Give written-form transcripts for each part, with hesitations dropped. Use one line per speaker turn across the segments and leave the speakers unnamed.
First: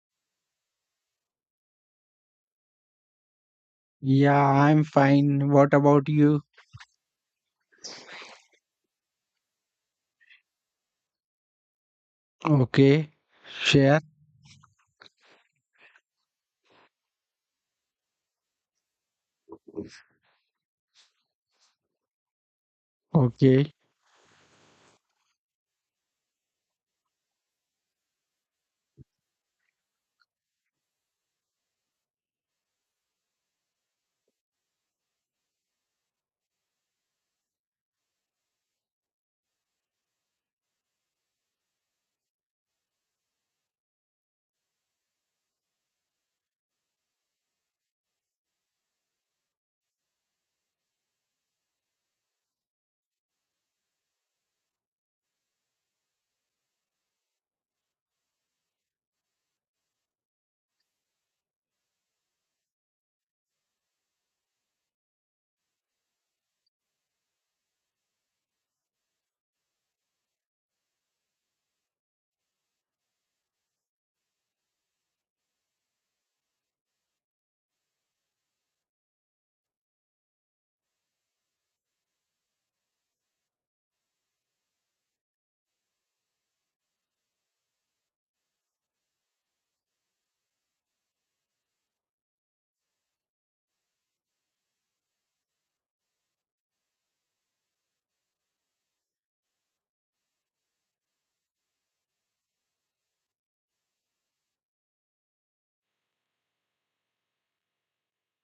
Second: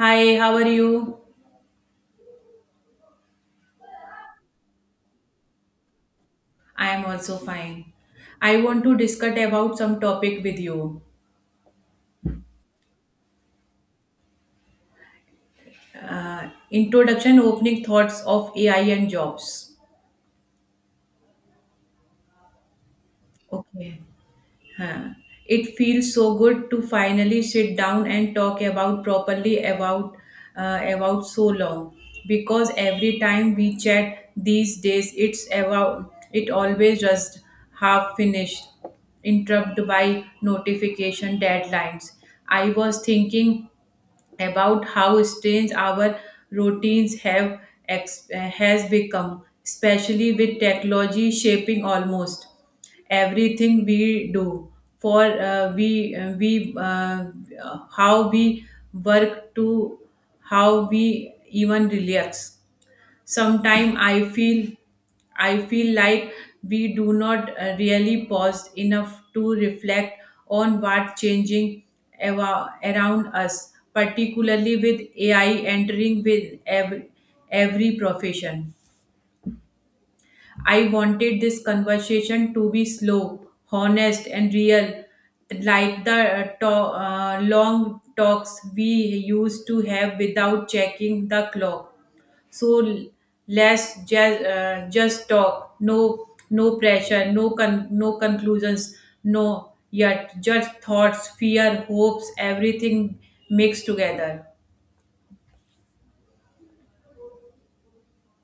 Hi, how are you?
Yeah, I'm fine. What about you?
I am also fine. I want to discuss about some topic with you.
Okay, share.
Introduction, opening thoughts of AI and jobs.
Okay.
Okay. Huh. It feels so good to finally sit down and talk about properly about so long, because every time we chat these days it always just half finished, interrupted by notification deadlines. I was thinking about how strange our routines have has become, especially with technology shaping almost everything we do. For we How we work to how we even relax. Sometimes I feel like we do not really pause enough to reflect on what's changing around us, particularly with AI entering with every profession. I wanted this conversation to be slow, honest, and real, like the long talks we used to have without checking the clock. So let's just talk. No, no pressure. No conclusions. No yet. Just thoughts, fear, hopes, everything mixed together.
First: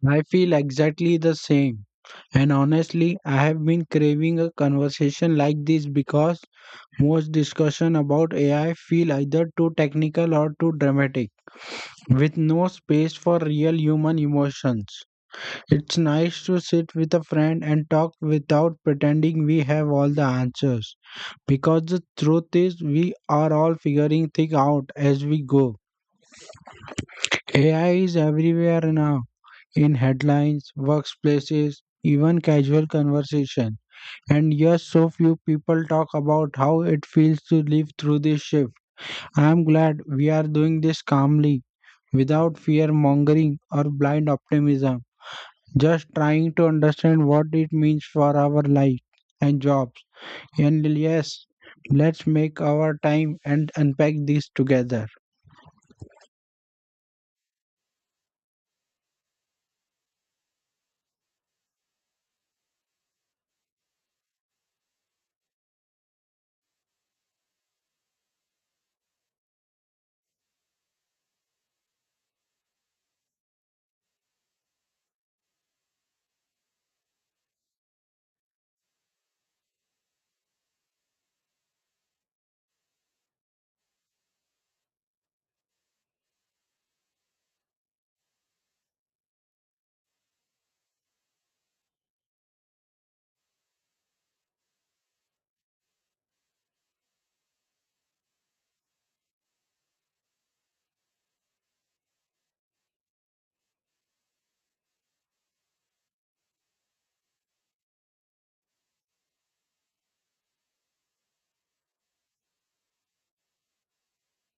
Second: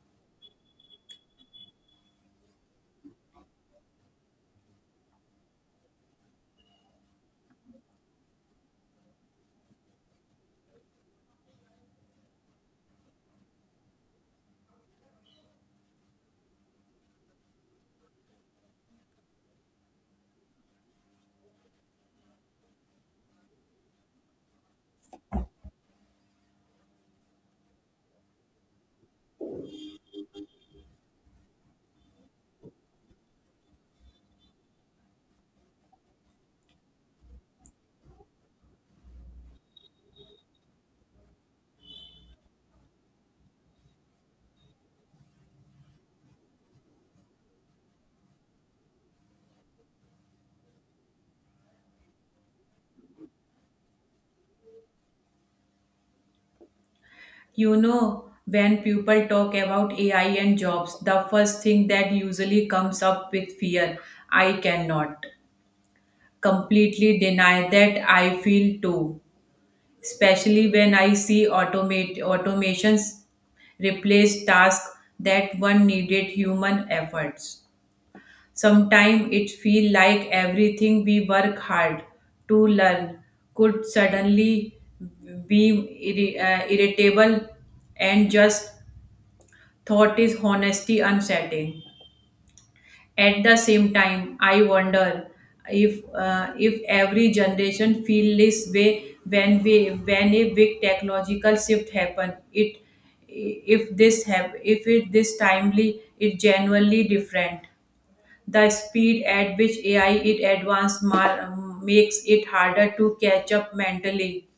I feel exactly the same. And honestly, I have been craving a conversation like this because most discussion about AI feel either too technical or too dramatic, with no space for real human emotions. It's nice to sit with a friend and talk without pretending we have all the answers, because the truth is we are all figuring things out as we go. AI is everywhere now, in headlines, workplaces, even casual conversation. And yes, so few people talk about how it feels to live through this shift. I am glad we are doing this calmly, without fear mongering or blind optimism, just trying to understand what it means for our life and jobs. And yes, let's make our time and unpack this together.
You know, when people talk about AI and jobs, the first thing that usually comes up with fear. I cannot completely deny that I feel too, especially when I see automate automations replace tasks that one needed human efforts. Sometimes it feels like everything we work hard to learn could suddenly be irritable and just. Thought is honesty unsettling. At the same time, I wonder if every generation feel this way when we when a big technological shift happen. It if this have if it this timely it genuinely different. The speed at which AI it advanced makes it harder to catch up mentally,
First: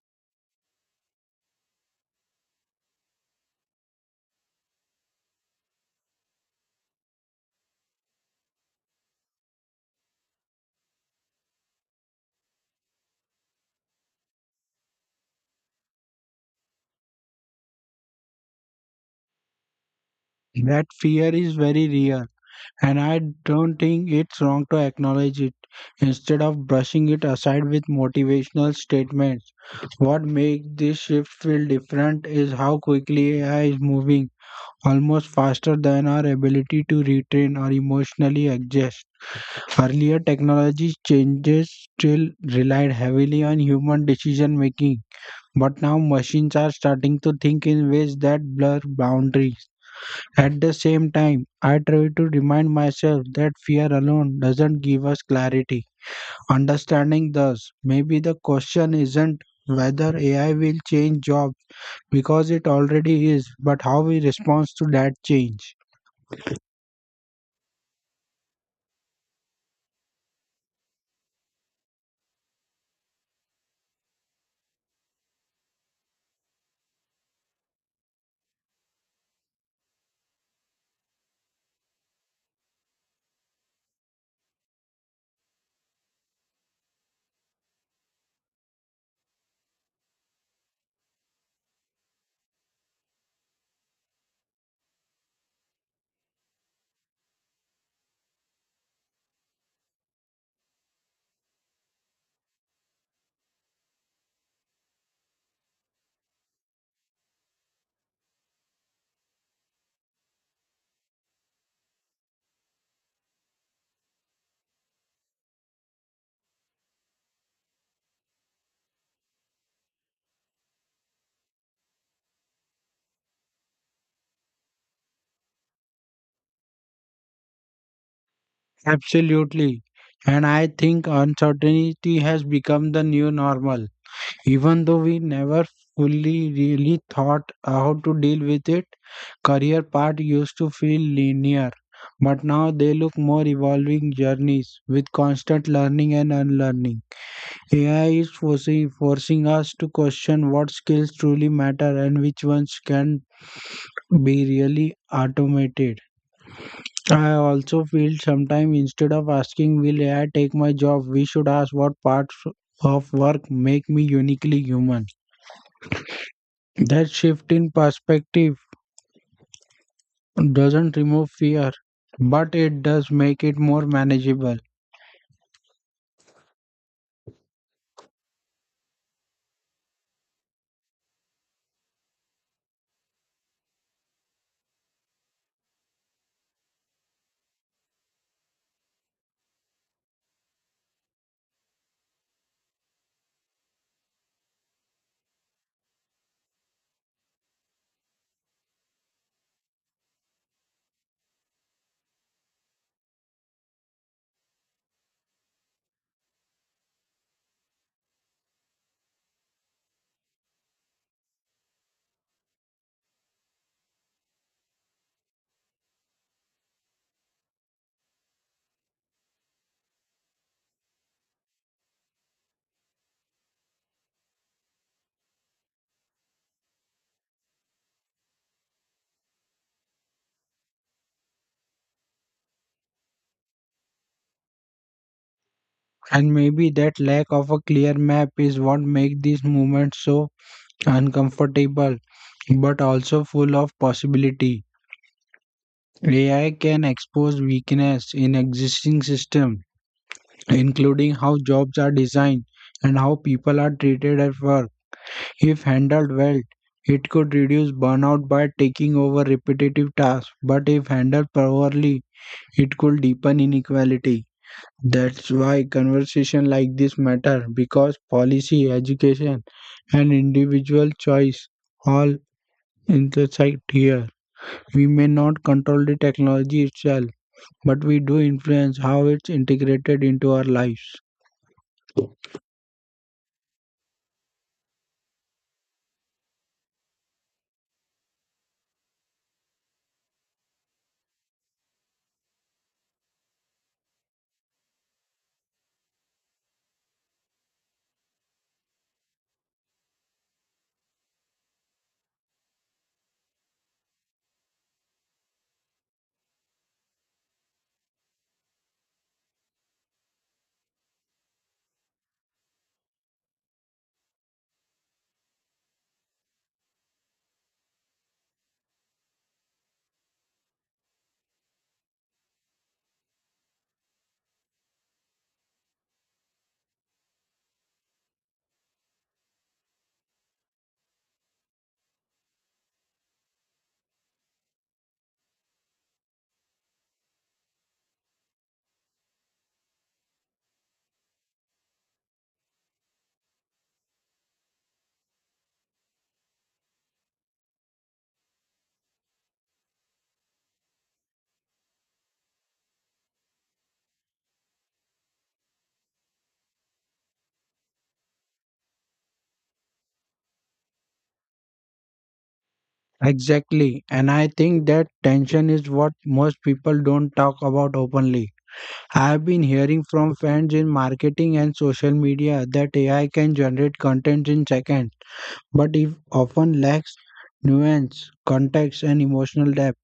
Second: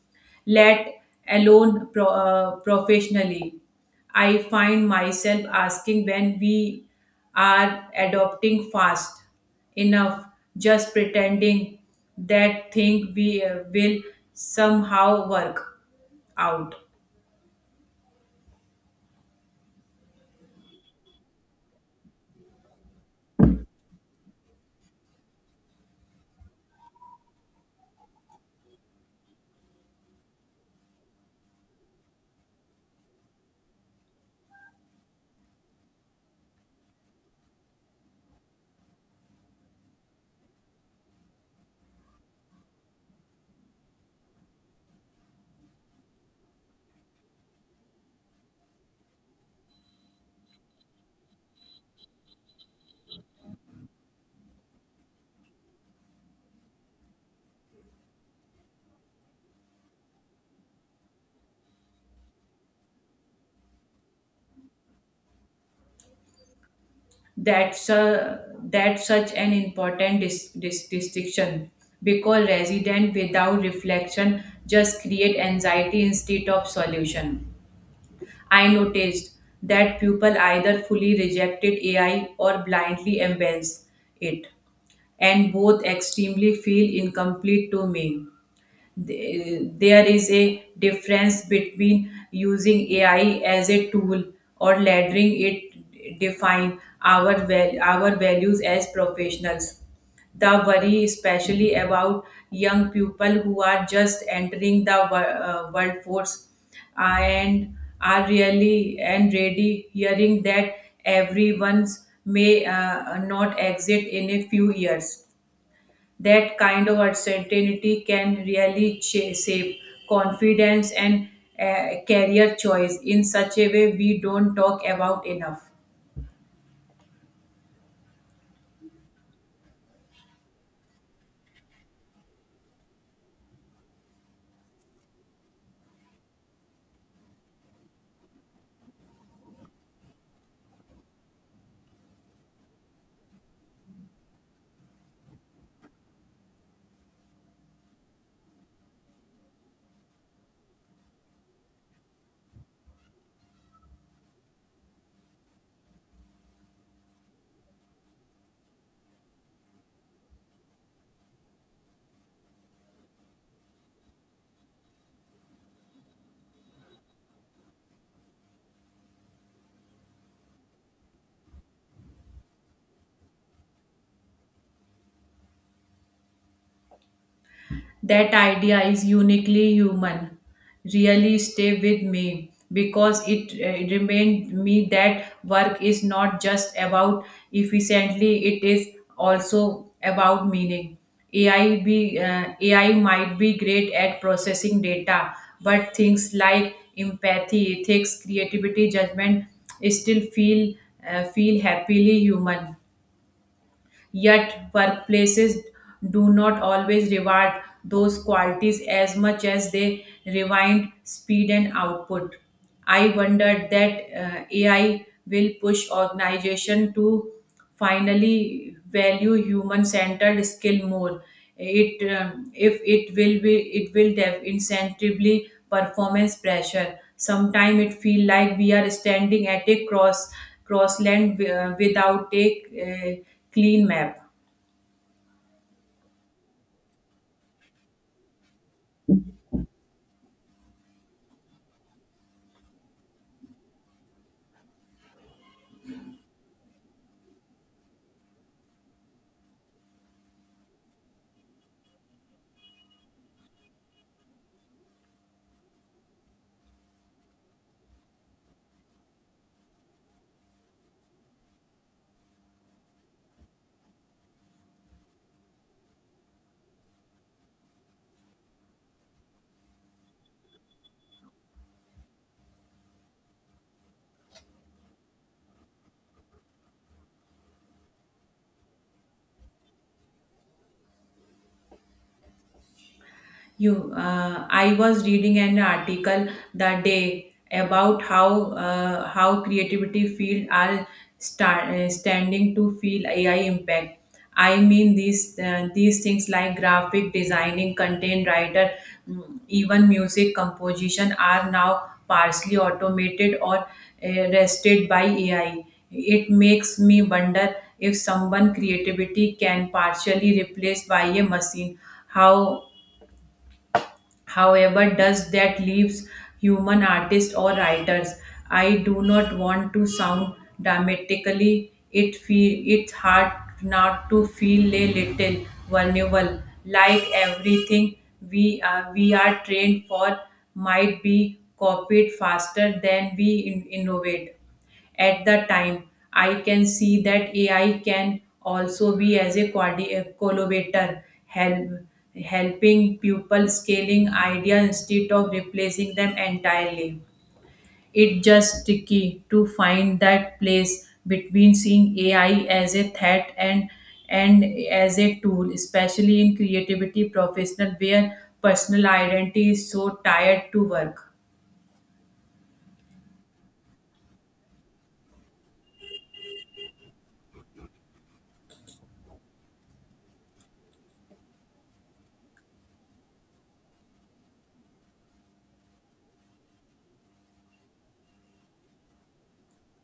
let alone professionally. I find myself asking when we are adopting fast enough, just pretending that thing we will somehow work out.
That fear is very real. And I don't think it's wrong to acknowledge it instead of brushing it aside with motivational statements. What makes this shift feel different is how quickly AI is moving, almost faster than our ability to retrain or emotionally adjust. Earlier, technology changes still relied heavily on human decision making, but now machines are starting to think in ways that blur boundaries. At the same time, I try to remind myself that fear alone doesn't give us clarity. Understanding thus, maybe the question isn't whether AI will change jobs because it already is, but how we respond to that change.
that su- that such an important distinction, because resident without reflection just create anxiety instead of solution. I noticed that people either fully rejected AI or blindly embrace it, and both extremely feel incomplete to me. There is a difference between using AI as a tool or letting it define our values as professionals. The worry, especially about young people who are just entering the workforce, and are really and ready hearing that everyone's may not exit in a few years, that kind of uncertainty can really shape confidence and career choice in such a way we don't talk about enough.
Absolutely. And I think uncertainty has become the new normal. Even though we never fully really thought how to deal with it, career path used to feel linear, but now they look more evolving journeys with constant learning and unlearning. AI is forcing us to question what skills truly matter and which ones can be really automated. I also feel sometimes instead of asking, will AI take my job? We should ask what parts of work make me uniquely human. That shift in perspective doesn't remove fear, but it does make it more manageable.
That idea is uniquely human, really stay with me, because it remained me that work is not just about efficiently, it is also about meaning. AI might be great at processing data, but things like empathy, ethics, creativity, judgment still feel happily human. Yet, workplaces do not always reward those qualities as much as they rewind speed and output. I wondered that AI will push organization to finally value human-centered skill more. It If it will be it will incentively performance pressure. Sometimes it feel like we are standing at a crossland without a uh, clean map.
And maybe that lack of a clear map is what makes these movements so uncomfortable, but also full of possibility. AI can expose weakness in existing systems, including how jobs are designed and how people are treated at work. If handled well, it could reduce burnout by taking over repetitive tasks, but if handled poorly, it could deepen inequality. That's why conversation like this matter, because policy, education, and individual choice all intersect here. We may not control the technology itself, but we do influence how it's integrated into our lives.
You I was reading an article the day about how creativity field are standing to feel AI impact. I mean these things like graphic designing content writer, mm, even music composition are now partially automated or rested by AI. It makes me wonder if someone creativity can partially replaced by a machine, how. However, does that leaves human artists or writers? I do not want to sound dramatically. It's hard not to feel a little vulnerable, like everything we are trained for might be copied faster than we innovate. At the time, I can see that AI can also be as a a collaborator, helping people scaling idea instead of replacing them entirely. It's just tricky to find that place between seeing AI as a threat and as a tool, especially in creativity professional where personal identity is so tied to work.
Exactly. And I think that tension is what most people don't talk about openly. I have been hearing from friends in marketing and social media that AI can generate content in seconds, but it often lacks nuance, context, and emotional depth.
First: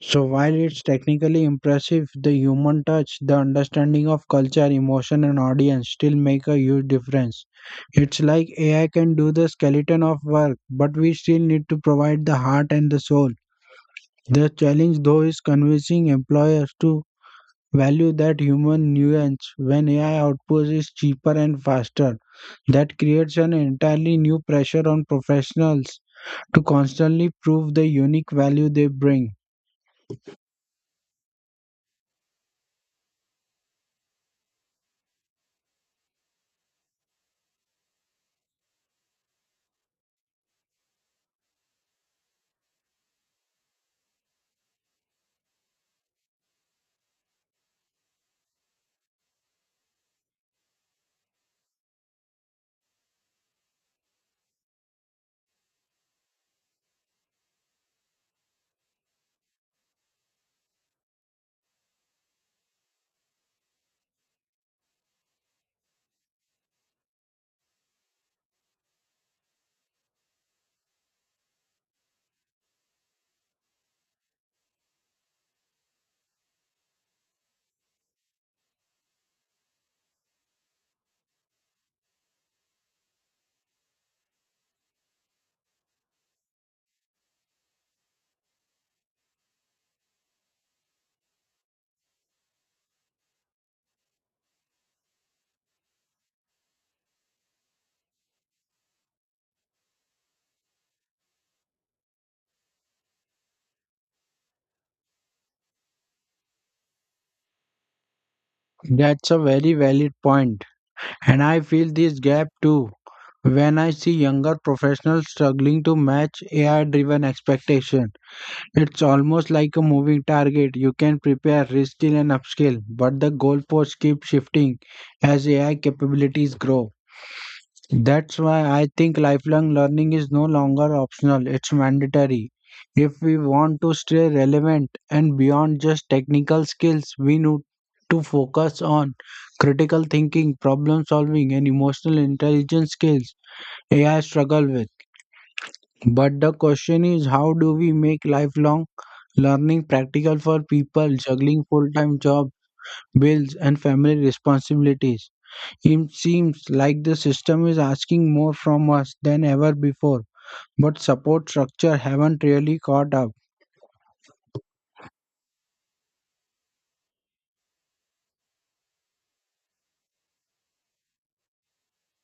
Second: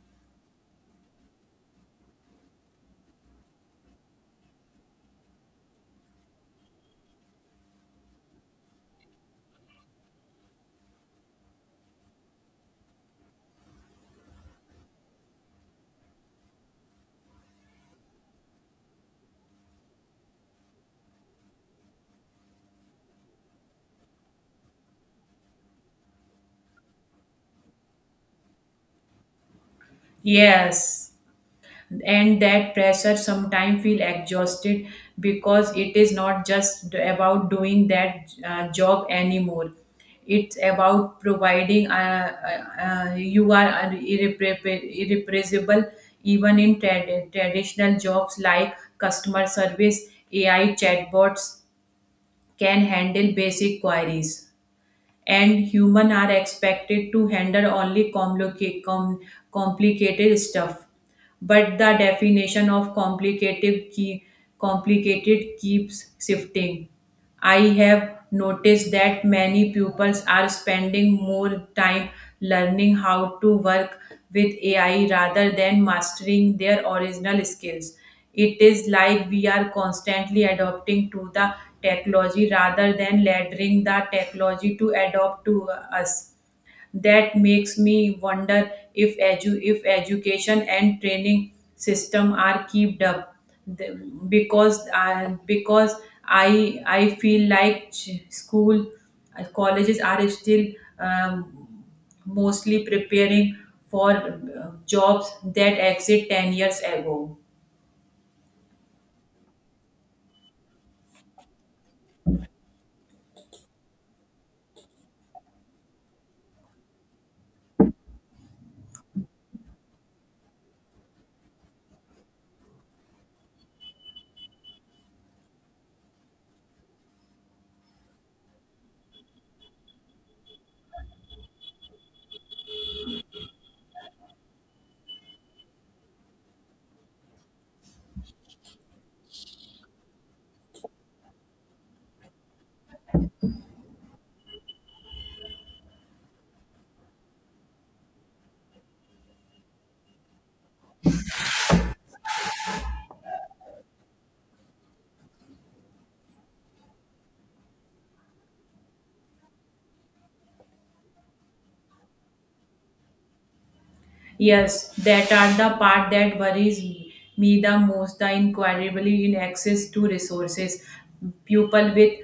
So, while it's technically impressive, the human touch, the understanding of culture, emotion, and audience still make a huge difference. It's like AI can do the skeleton of work, but we still need to provide the heart and the soul. The challenge, though, is convincing employers to value that human nuance when AI output is cheaper and faster. That creates an entirely new pressure on professionals to constantly prove the unique value they bring.
Yes. And that pressure sometimes feel exhausted, because it is not just about doing that job anymore. It's about providing you are irreparable, irrepressible. Even in traditional jobs like customer service AI chatbots can handle basic queries, and human are expected to handle only complicated stuff, but the definition of complicated keeps shifting. I have noticed that many pupils are spending more time learning how to work with AI rather than mastering their original skills. It is like we are constantly adopting to the technology rather than letting the technology to adopt to us. That makes me wonder if education and training system are kept up. The- because uh, because I I feel like ch- school colleges are still um, mostly preparing for jobs that exist 10 years ago.
That's a very valid point. And I feel this gap too when I see younger professionals struggling to match AI driven expectation. It's almost like a moving target. You can prepare, reskill, and upskill, but the goalposts keep shifting as AI capabilities grow. That's why I think lifelong learning is no longer optional, it's mandatory. If we want to stay relevant and beyond just technical skills, we need to focus on critical thinking, problem solving, and emotional intelligence skills AI struggle with. But the question is, how do we make lifelong learning practical for people juggling full time job, bills, and family responsibilities? It seems like the system is asking more from us than ever before, but support structure haven't really caught up.
Yes, that are the part that worries me the most, the inquiry in access to resources. People with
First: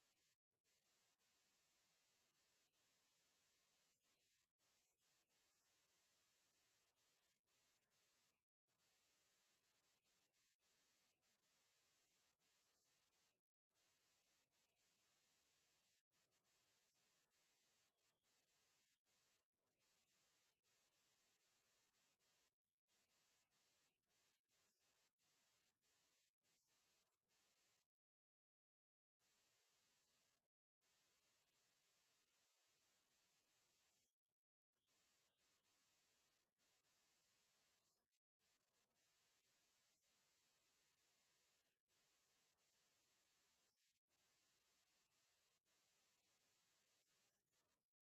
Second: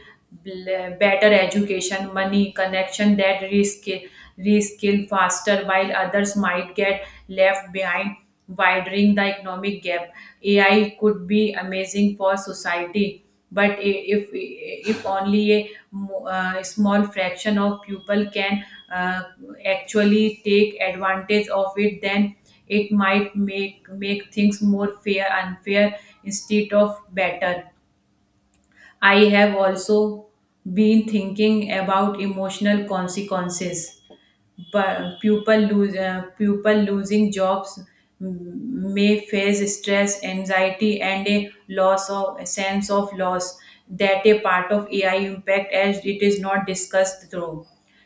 better education, money, connection that reskill faster while others might get left behind, widening the economic gap. AI could be amazing for society, but if only a small fraction of people can uh, actually take advantage of it, then it might make things more fair unfair instead of better. I have also been thinking about emotional consequences, but pupil lose people losing jobs, may face stress, anxiety, and a loss of a sense of loss that a part of AI impact as it is not discussed through.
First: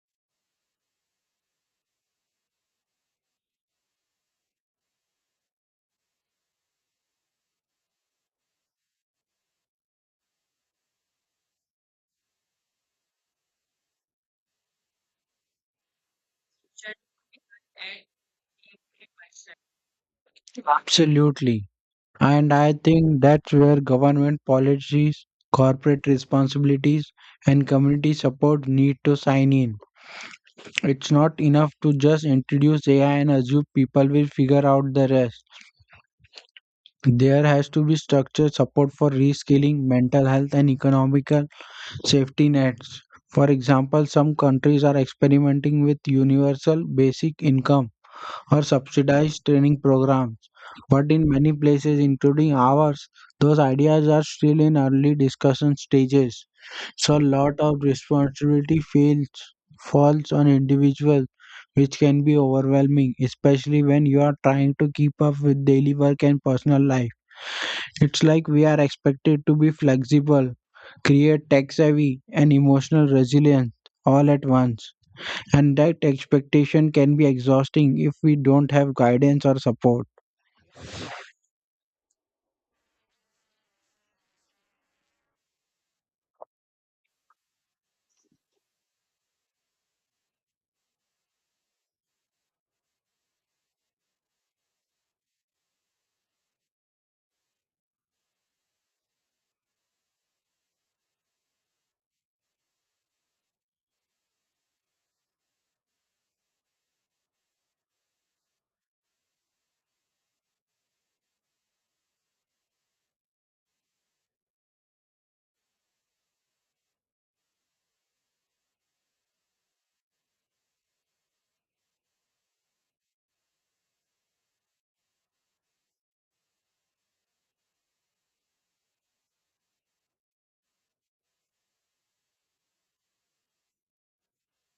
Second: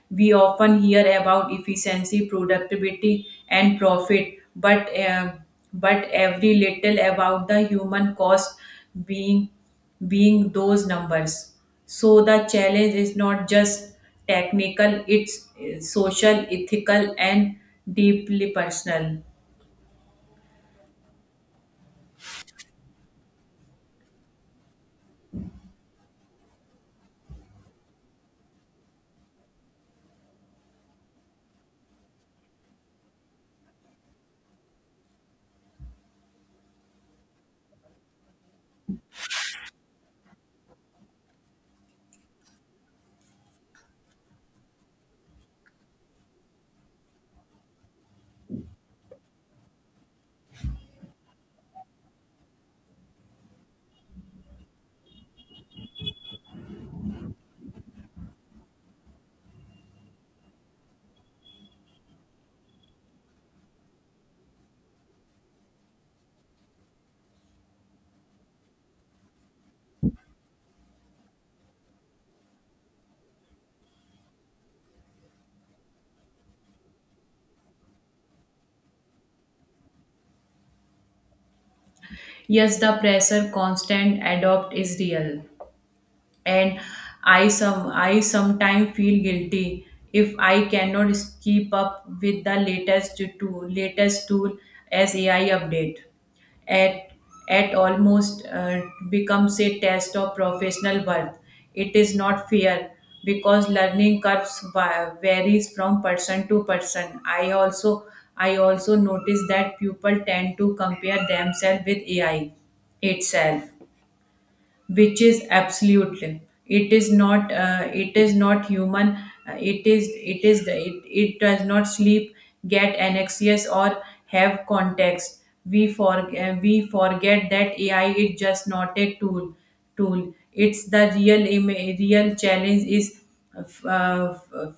We often hear about efficiency, productivity, and profit, but but every little about the human cost being being those numbers. So the challenge is not just technical; it's social, ethical, and deeply personal.
Absolutely. And I think that's where government policies, corporate responsibilities, and community support need to sign in. It's not enough to just introduce AI and assume people will figure out the rest. There has to be structured support for reskilling, mental health, and economic safety nets. For example, some countries are experimenting with universal basic income or subsidized training programs. But in many places, including ours, those ideas are still in early discussion stages. So a lot of responsibility feels falls on individuals, which can be overwhelming, especially when you are trying to keep up with daily work and personal life. It's like we are expected to be flexible, create tech savvy, and emotional resilience all at once. And that expectation can be exhausting if we don't have guidance or support.
Yes, the pressure constant adopt is real. And I sometimes feel guilty if I cannot keep up with the latest tool as AI update at at almost becomes a test of professional worth. It is not fair, because learning curves varies from person to person. I also notice that people tend to compare themselves with AI itself, which is absolutely it is not human. It is the it does not sleep, get anxious or have context. We forget that AI is just not a tool. It's the real challenge is uh,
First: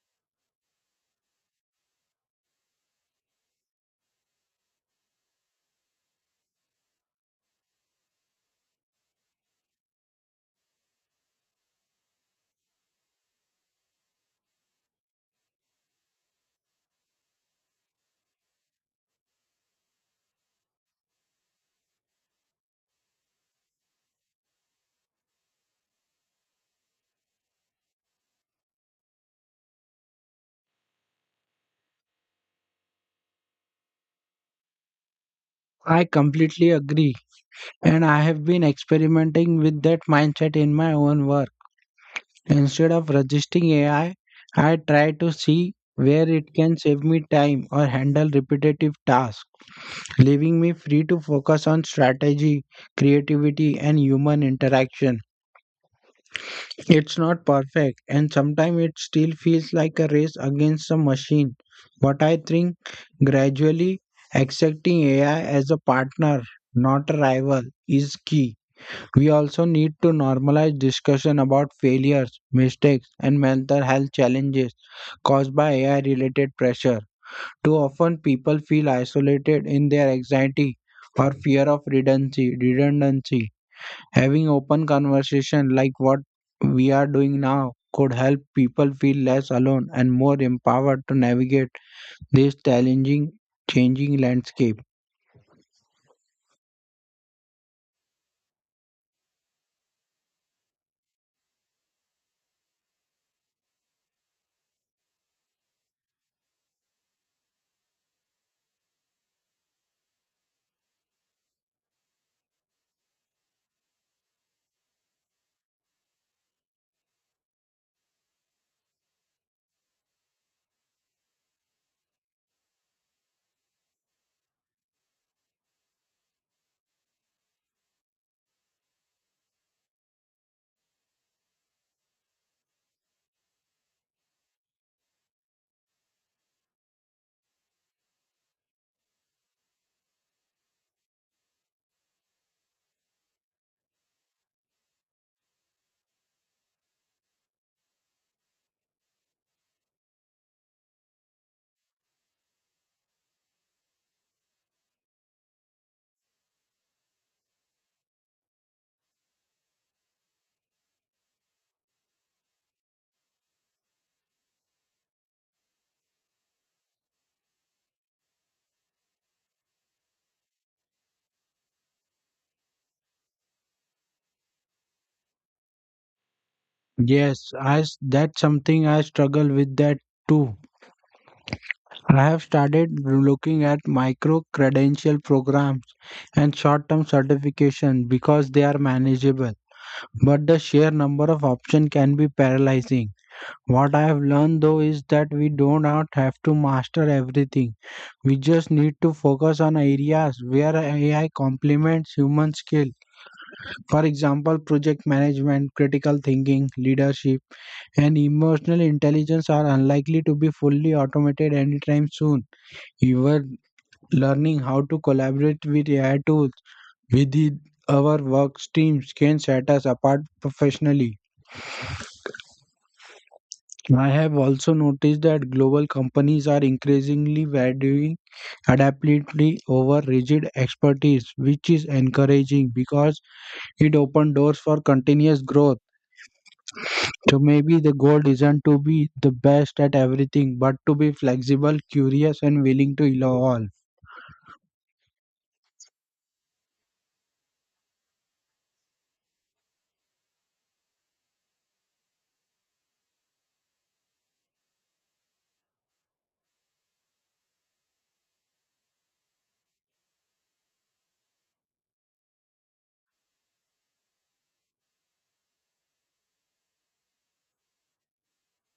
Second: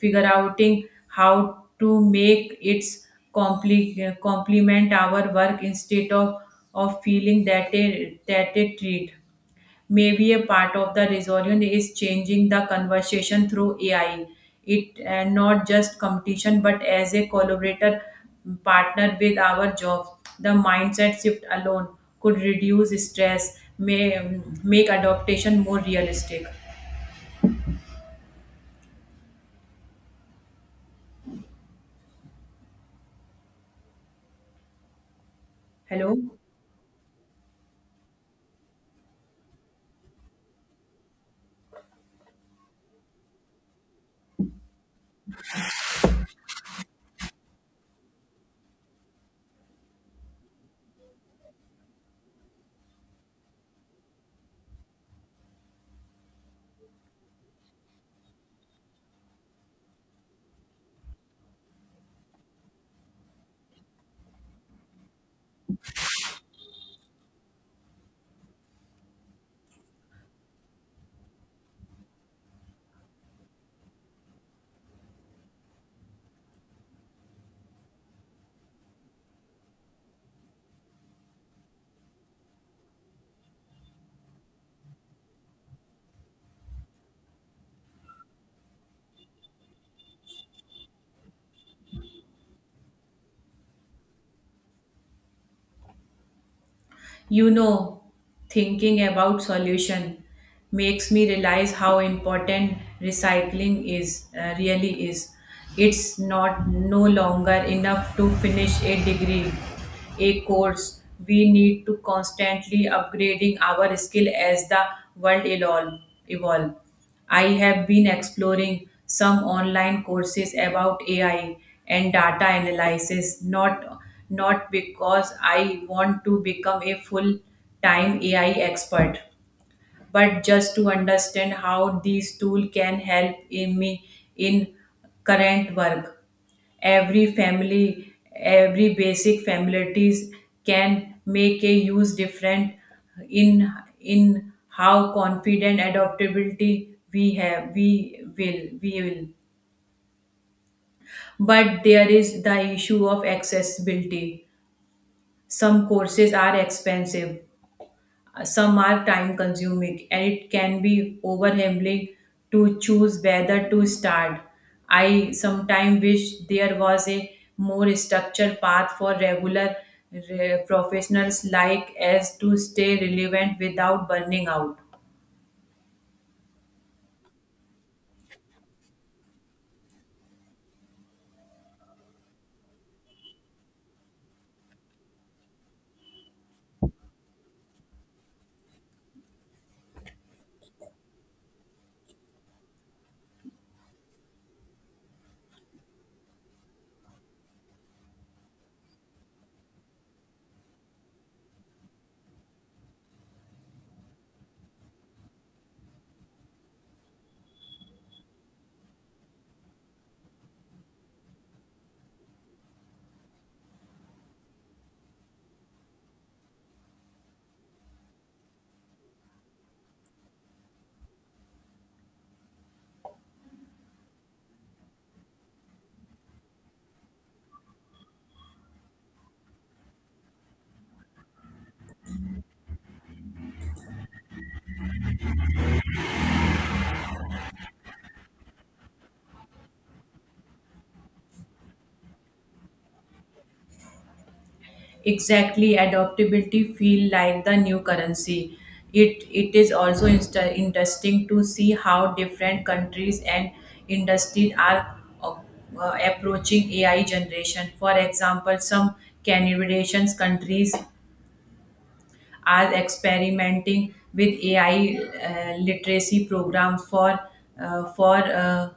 figure outing how to make its complement our work instead of feeling that a that a treat. Maybe a part of the resolution is changing the conversation through AI. It and not just competition, but as a collaborator partner with our job. The mindset shift alone could reduce stress, may make adaptation more realistic.
I
Hello.
completely agree. And I have been experimenting with that mindset in my own work. Instead of resisting AI, I try to see where it can save me time or handle repetitive tasks, leaving me free to focus on strategy, creativity, and human interaction. It's not perfect, and sometimes it still feels like a race against a machine, but I think gradually accepting AI as a partner, not a rival, is key. We also need to normalize discussion about failures, mistakes, and mental health challenges caused by AI related pressure. Too often, people feel isolated in their anxiety or fear of redundancy. Having open conversation like what we are doing now could help people feel less alone and more empowered to navigate this challenging, changing landscape.
You know, thinking about solution makes me realize how important recycling is really is. It's not no longer enough to finish a degree, a course. We need to constantly upgrading our skill as the world evolve. I have been exploring some online courses about AI and data analysis, not because I want to become a full time AI expert, but just to understand how these tools can help in me in current work. Every family every basic families can make a huge difference in in how confident adaptability we have we will, but there is the issue of accessibility. Some courses are expensive. Some are time consuming and it can be overwhelming to choose whether to start. I sometimes wish there was a more structured path for regular professionals like as to stay relevant without burning out.
Yes, that's something I struggle with that too. I have started looking at micro credential programs and short term certification because they are manageable. But the sheer number of options can be paralyzing. What I have learned though is that we do not have to master everything. We just need to focus on areas where AI complements human skill. For example, project management, critical thinking, leadership, and emotional intelligence are unlikely to be fully automated anytime soon. Even learning how to collaborate with AI tools within our work streams can set us apart professionally. I have also noticed that global companies are increasingly valuing adaptability over rigid expertise, which is encouraging because it opens doors for continuous growth. So maybe the goal isn't to be the best at everything, but to be flexible, curious, and willing to evolve.
Exactly adaptability feel like the new currency. It is also interesting to see how different countries and industries are uh, approaching AI generation. For example, some canadian countries are experimenting with AI literacy programs for uh, for uh,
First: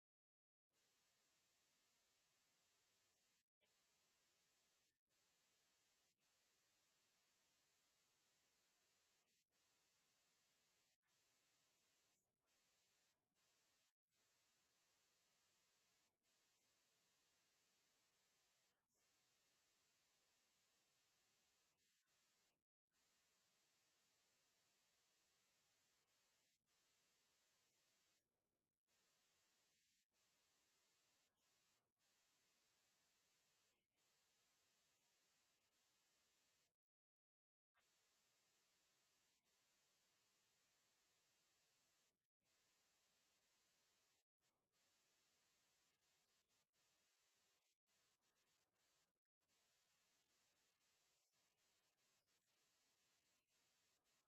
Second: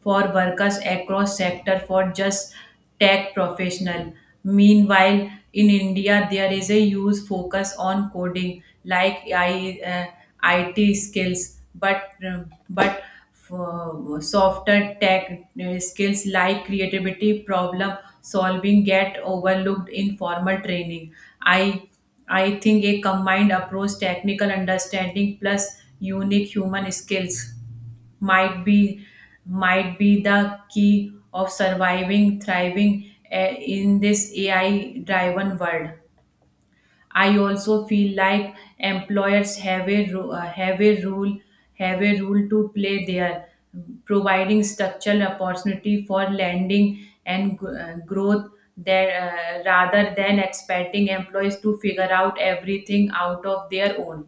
for workers across sector for just tech professional. Meanwhile, in India, there is a huge focus on coding, like IT skills, but but for softer tech skills like creativity, problem solving get overlooked in formal training. I I think a combined approach, technical understanding plus unique human skills might be might be the key of surviving thriving in this AI driven world. I also feel like employers have a ru- have a rule to play there, providing structural opportunity for landing and growth there, rather than expecting employees to figure out everything out of their own.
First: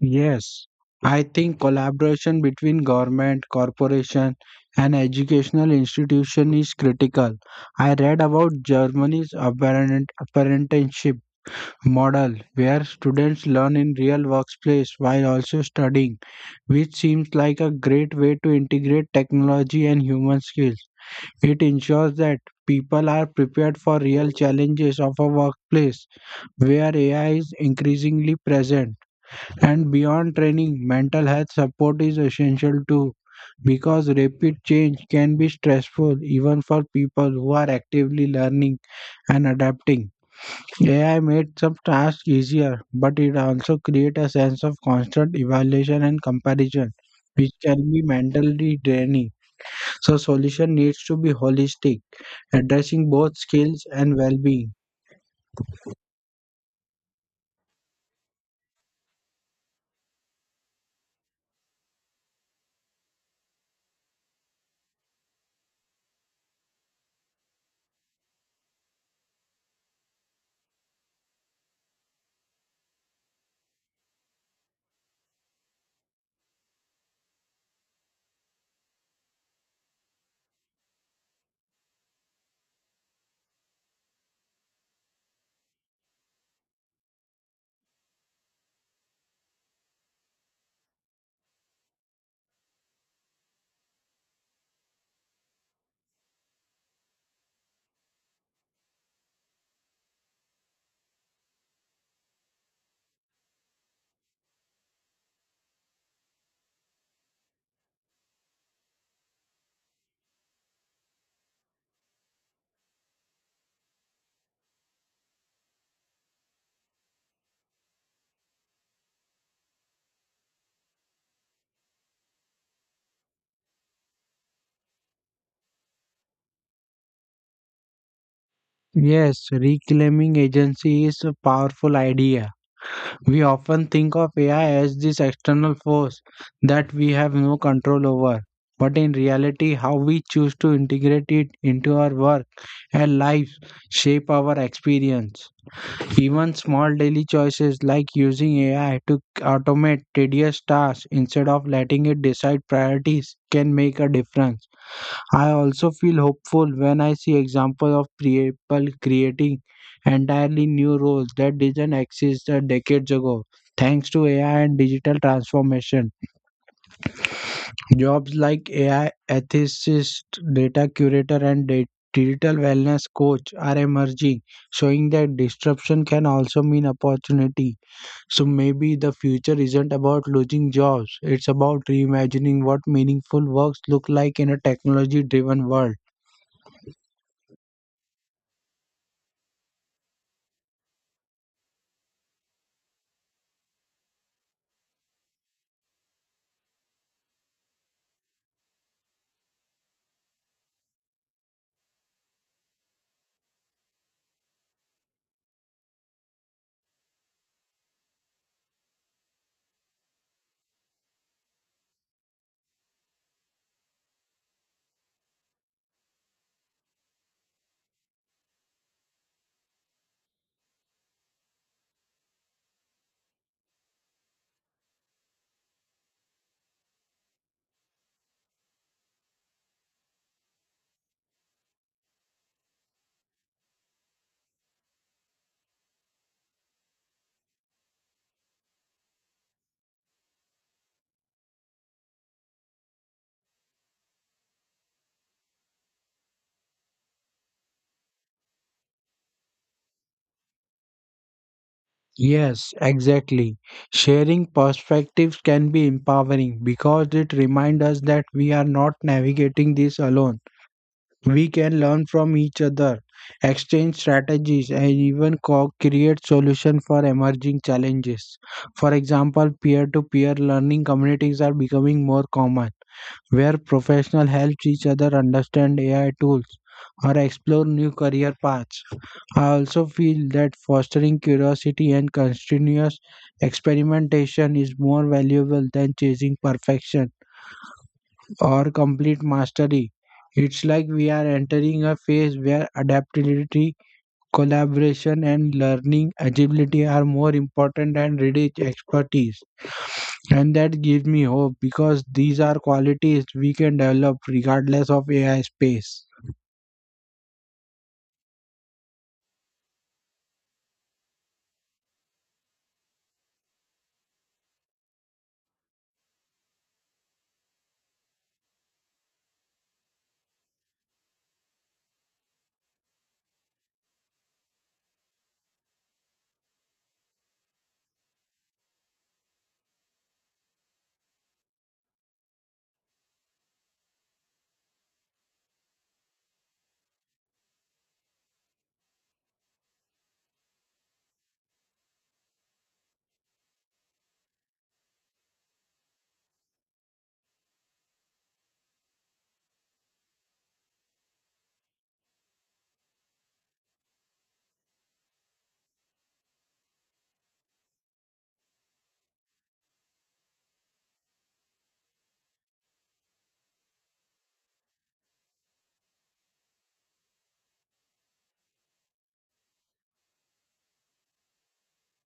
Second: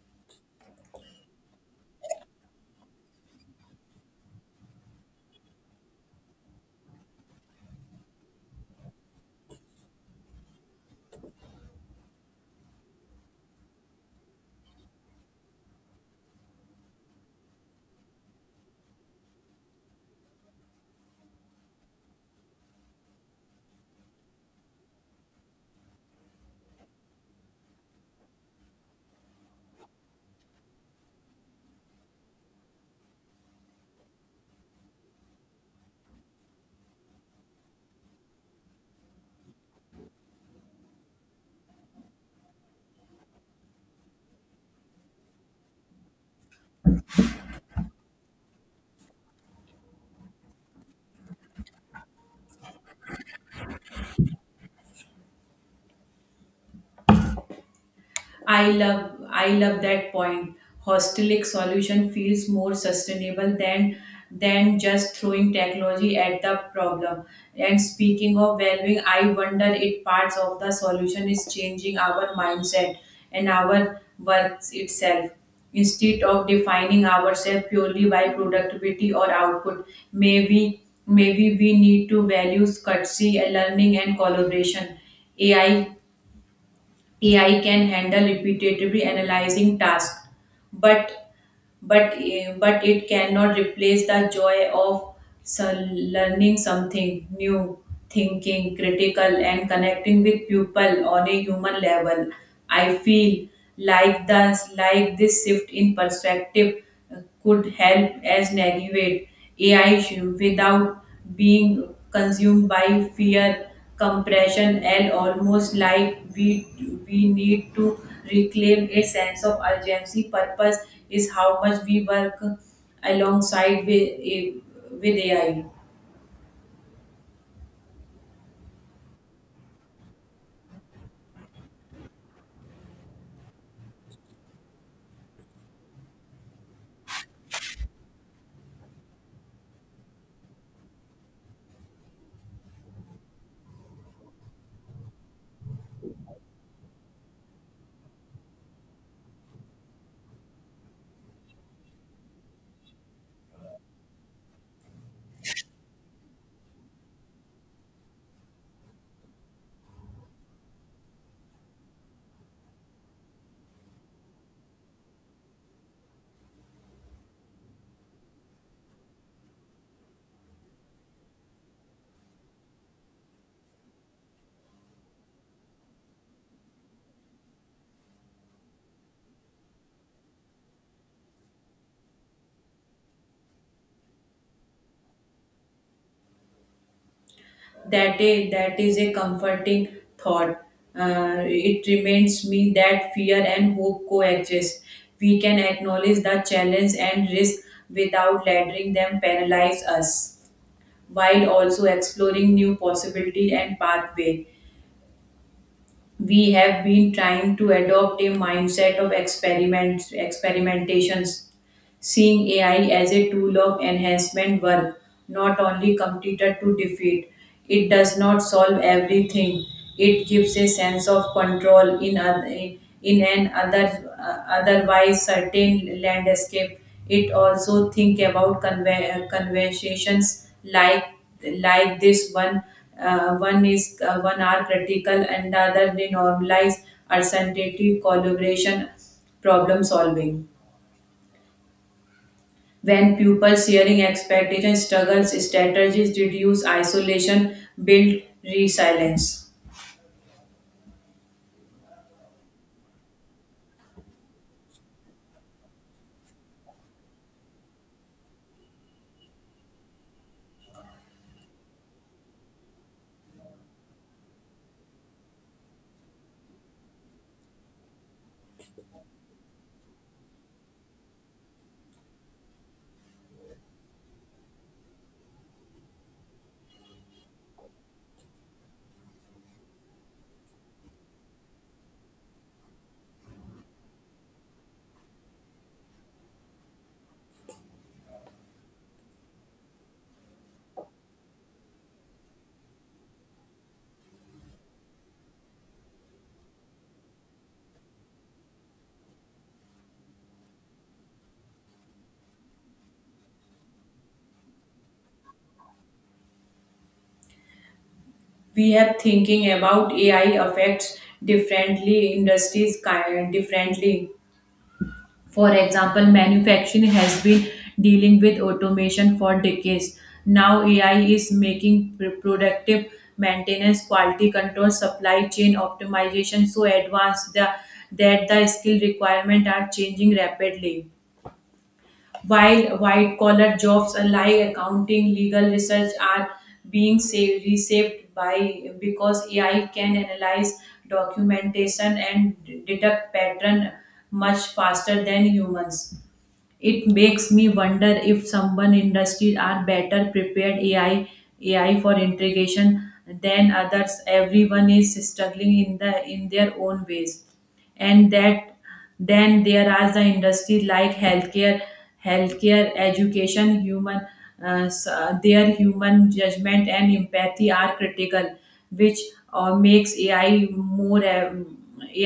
Yes, I think collaboration between government, corporation, and educational institution is critical. I read about Germany's apprenticeship model where students learn in real workplace while also studying, which seems like a great way to integrate technology and human skills. It ensures that people are prepared for real challenges of a workplace where AI is increasingly present. And beyond training, mental health support is essential too, because rapid change can be stressful even for people who are actively learning and adapting. AI made some tasks easier, but it also creates a sense of constant evaluation and comparison, which can be mentally draining. So solution needs to be holistic, addressing both skills and well-being.
I love that point. Hostelic solution feels more sustainable than just throwing technology at the problem. And speaking of valuing, I wonder if parts of the solution is changing our mindset and our works itself. Instead of defining ourselves purely by productivity or output, maybe we need to value courtesy, learning, and collaboration. AI AI can handle repetitively analyzing tasks, but but it cannot replace the joy of learning something new, thinking critical, and connecting with people on a human level. I feel like this shift in perspective could help as navigate AI issue without being consumed by fear, compression, and almost like we need to reclaim a sense of urgency. Purpose is how much we work alongside with AI.
Yes, reclaiming agency is a powerful idea. We often think of AI as this external force that we have no control over. But in reality, how we choose to integrate it into our work and lives shape our experience. Even small daily choices like using AI to automate tedious tasks instead of letting it decide priorities can make a difference. I also feel hopeful when I see examples of people creating entirely new roles that didn't exist a decades ago. Thanks to AI and digital transformation, jobs like AI ethicist, data curator, and digital wellness coach are emerging, showing that disruption can also mean opportunity. So maybe the future isn't about losing jobs, it's about reimagining what meaningful works look like in a technology driven world.
That is a comforting thought. It reminds me that fear and hope coexist. We can acknowledge the challenge and risk without letting them paralyze us, while also exploring new possibility and pathway. We have been trying to adopt a mindset of experimentations, seeing AI as a tool of enhancement work, not only completed to defeat. It does not solve everything. It gives a sense of control in an other otherwise certain landscape. It also think about conversations like this one. One is one are critical and the other they normalize uncertainty, collaboration, problem solving. When pupils sharing expectations, struggles, strategies reduce isolation, build resilience.
Yes, exactly. Sharing perspectives can be empowering because it reminds us that we are not navigating this alone. We can learn from each other, exchange strategies, and even create solutions for emerging challenges. For example, peer to peer learning communities are becoming more common, where professionals help each other understand AI tools or explore new career paths. I also feel that fostering curiosity and continuous experimentation is more valuable than chasing perfection or complete mastery. It's like we are entering a phase where adaptability, collaboration, and learning agility are more important than rigid expertise. And that gives me hope because these are qualities we can develop regardless of AI space.
We have thinking about AI affects differently industries kind differently. For example, manufacturing has been dealing with automation for decades. Now AI is making productive maintenance, quality control, supply chain optimization so advanced that the skill requirements are changing rapidly. While white collar jobs like accounting, legal research are being saved, reshaped by because AI can analyze documentation and detect pattern much faster than humans. It makes me wonder if someone industries are better prepared AI for integration than others. Everyone is struggling in their own ways, and that then there are the industry like healthcare education human their human judgment and empathy are critical, which makes AI more um,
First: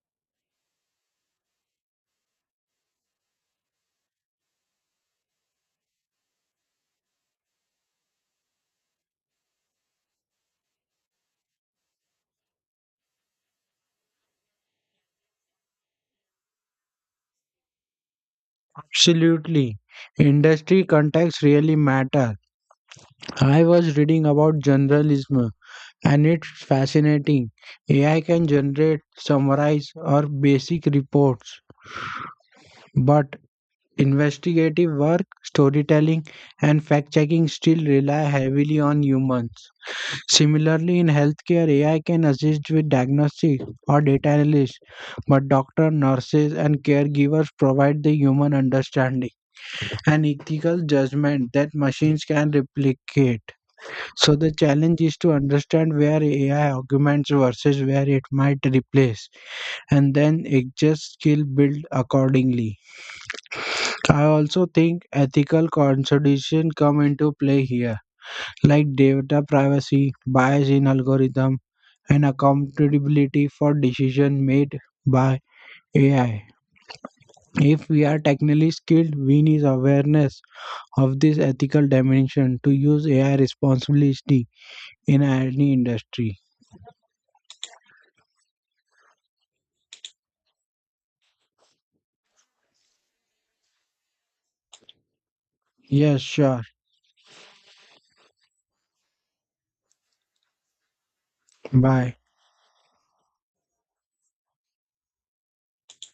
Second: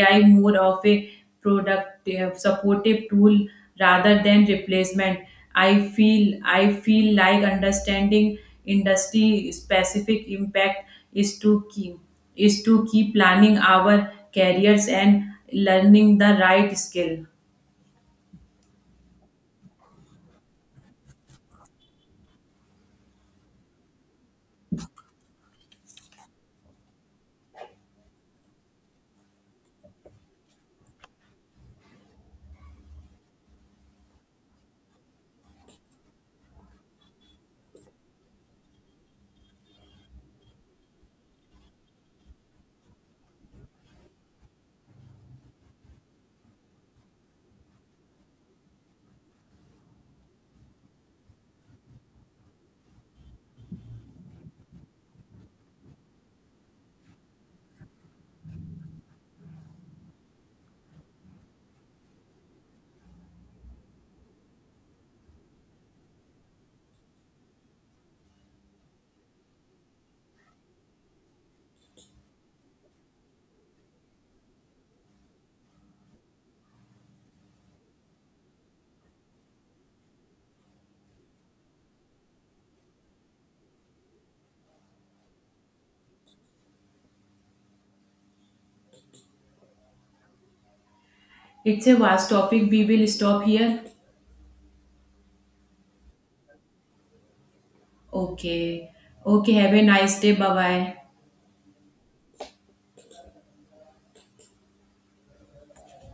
ai more of a productive supportive tool rather than replacement. I feel i feel like understanding industry specific impact is to keep is to keep planning our careers and learning the right skill.
Absolutely. Industry context really matter. I was reading about journalism and it's fascinating. AI can generate, summarize, or basic reports, but investigative work, storytelling, and fact checking still rely heavily on humans. Similarly, in healthcare, AI can assist with diagnostics or data analysis, but doctors, nurses, and caregivers provide the human understanding and ethical judgment that machines can replicate. So the challenge is to understand where AI augments versus where it might replace, and then adjust skill build accordingly. I also think ethical consideration come into play here, like data privacy, bias in algorithm, and accountability for decision made by AI. If we are technically skilled, we need awareness of this ethical dimension to use AI responsibly in any industry.
It's a vast topic. We will stop here.
Yes, sure.
Okay. Okay. Have a nice day. Bye bye.
Bye.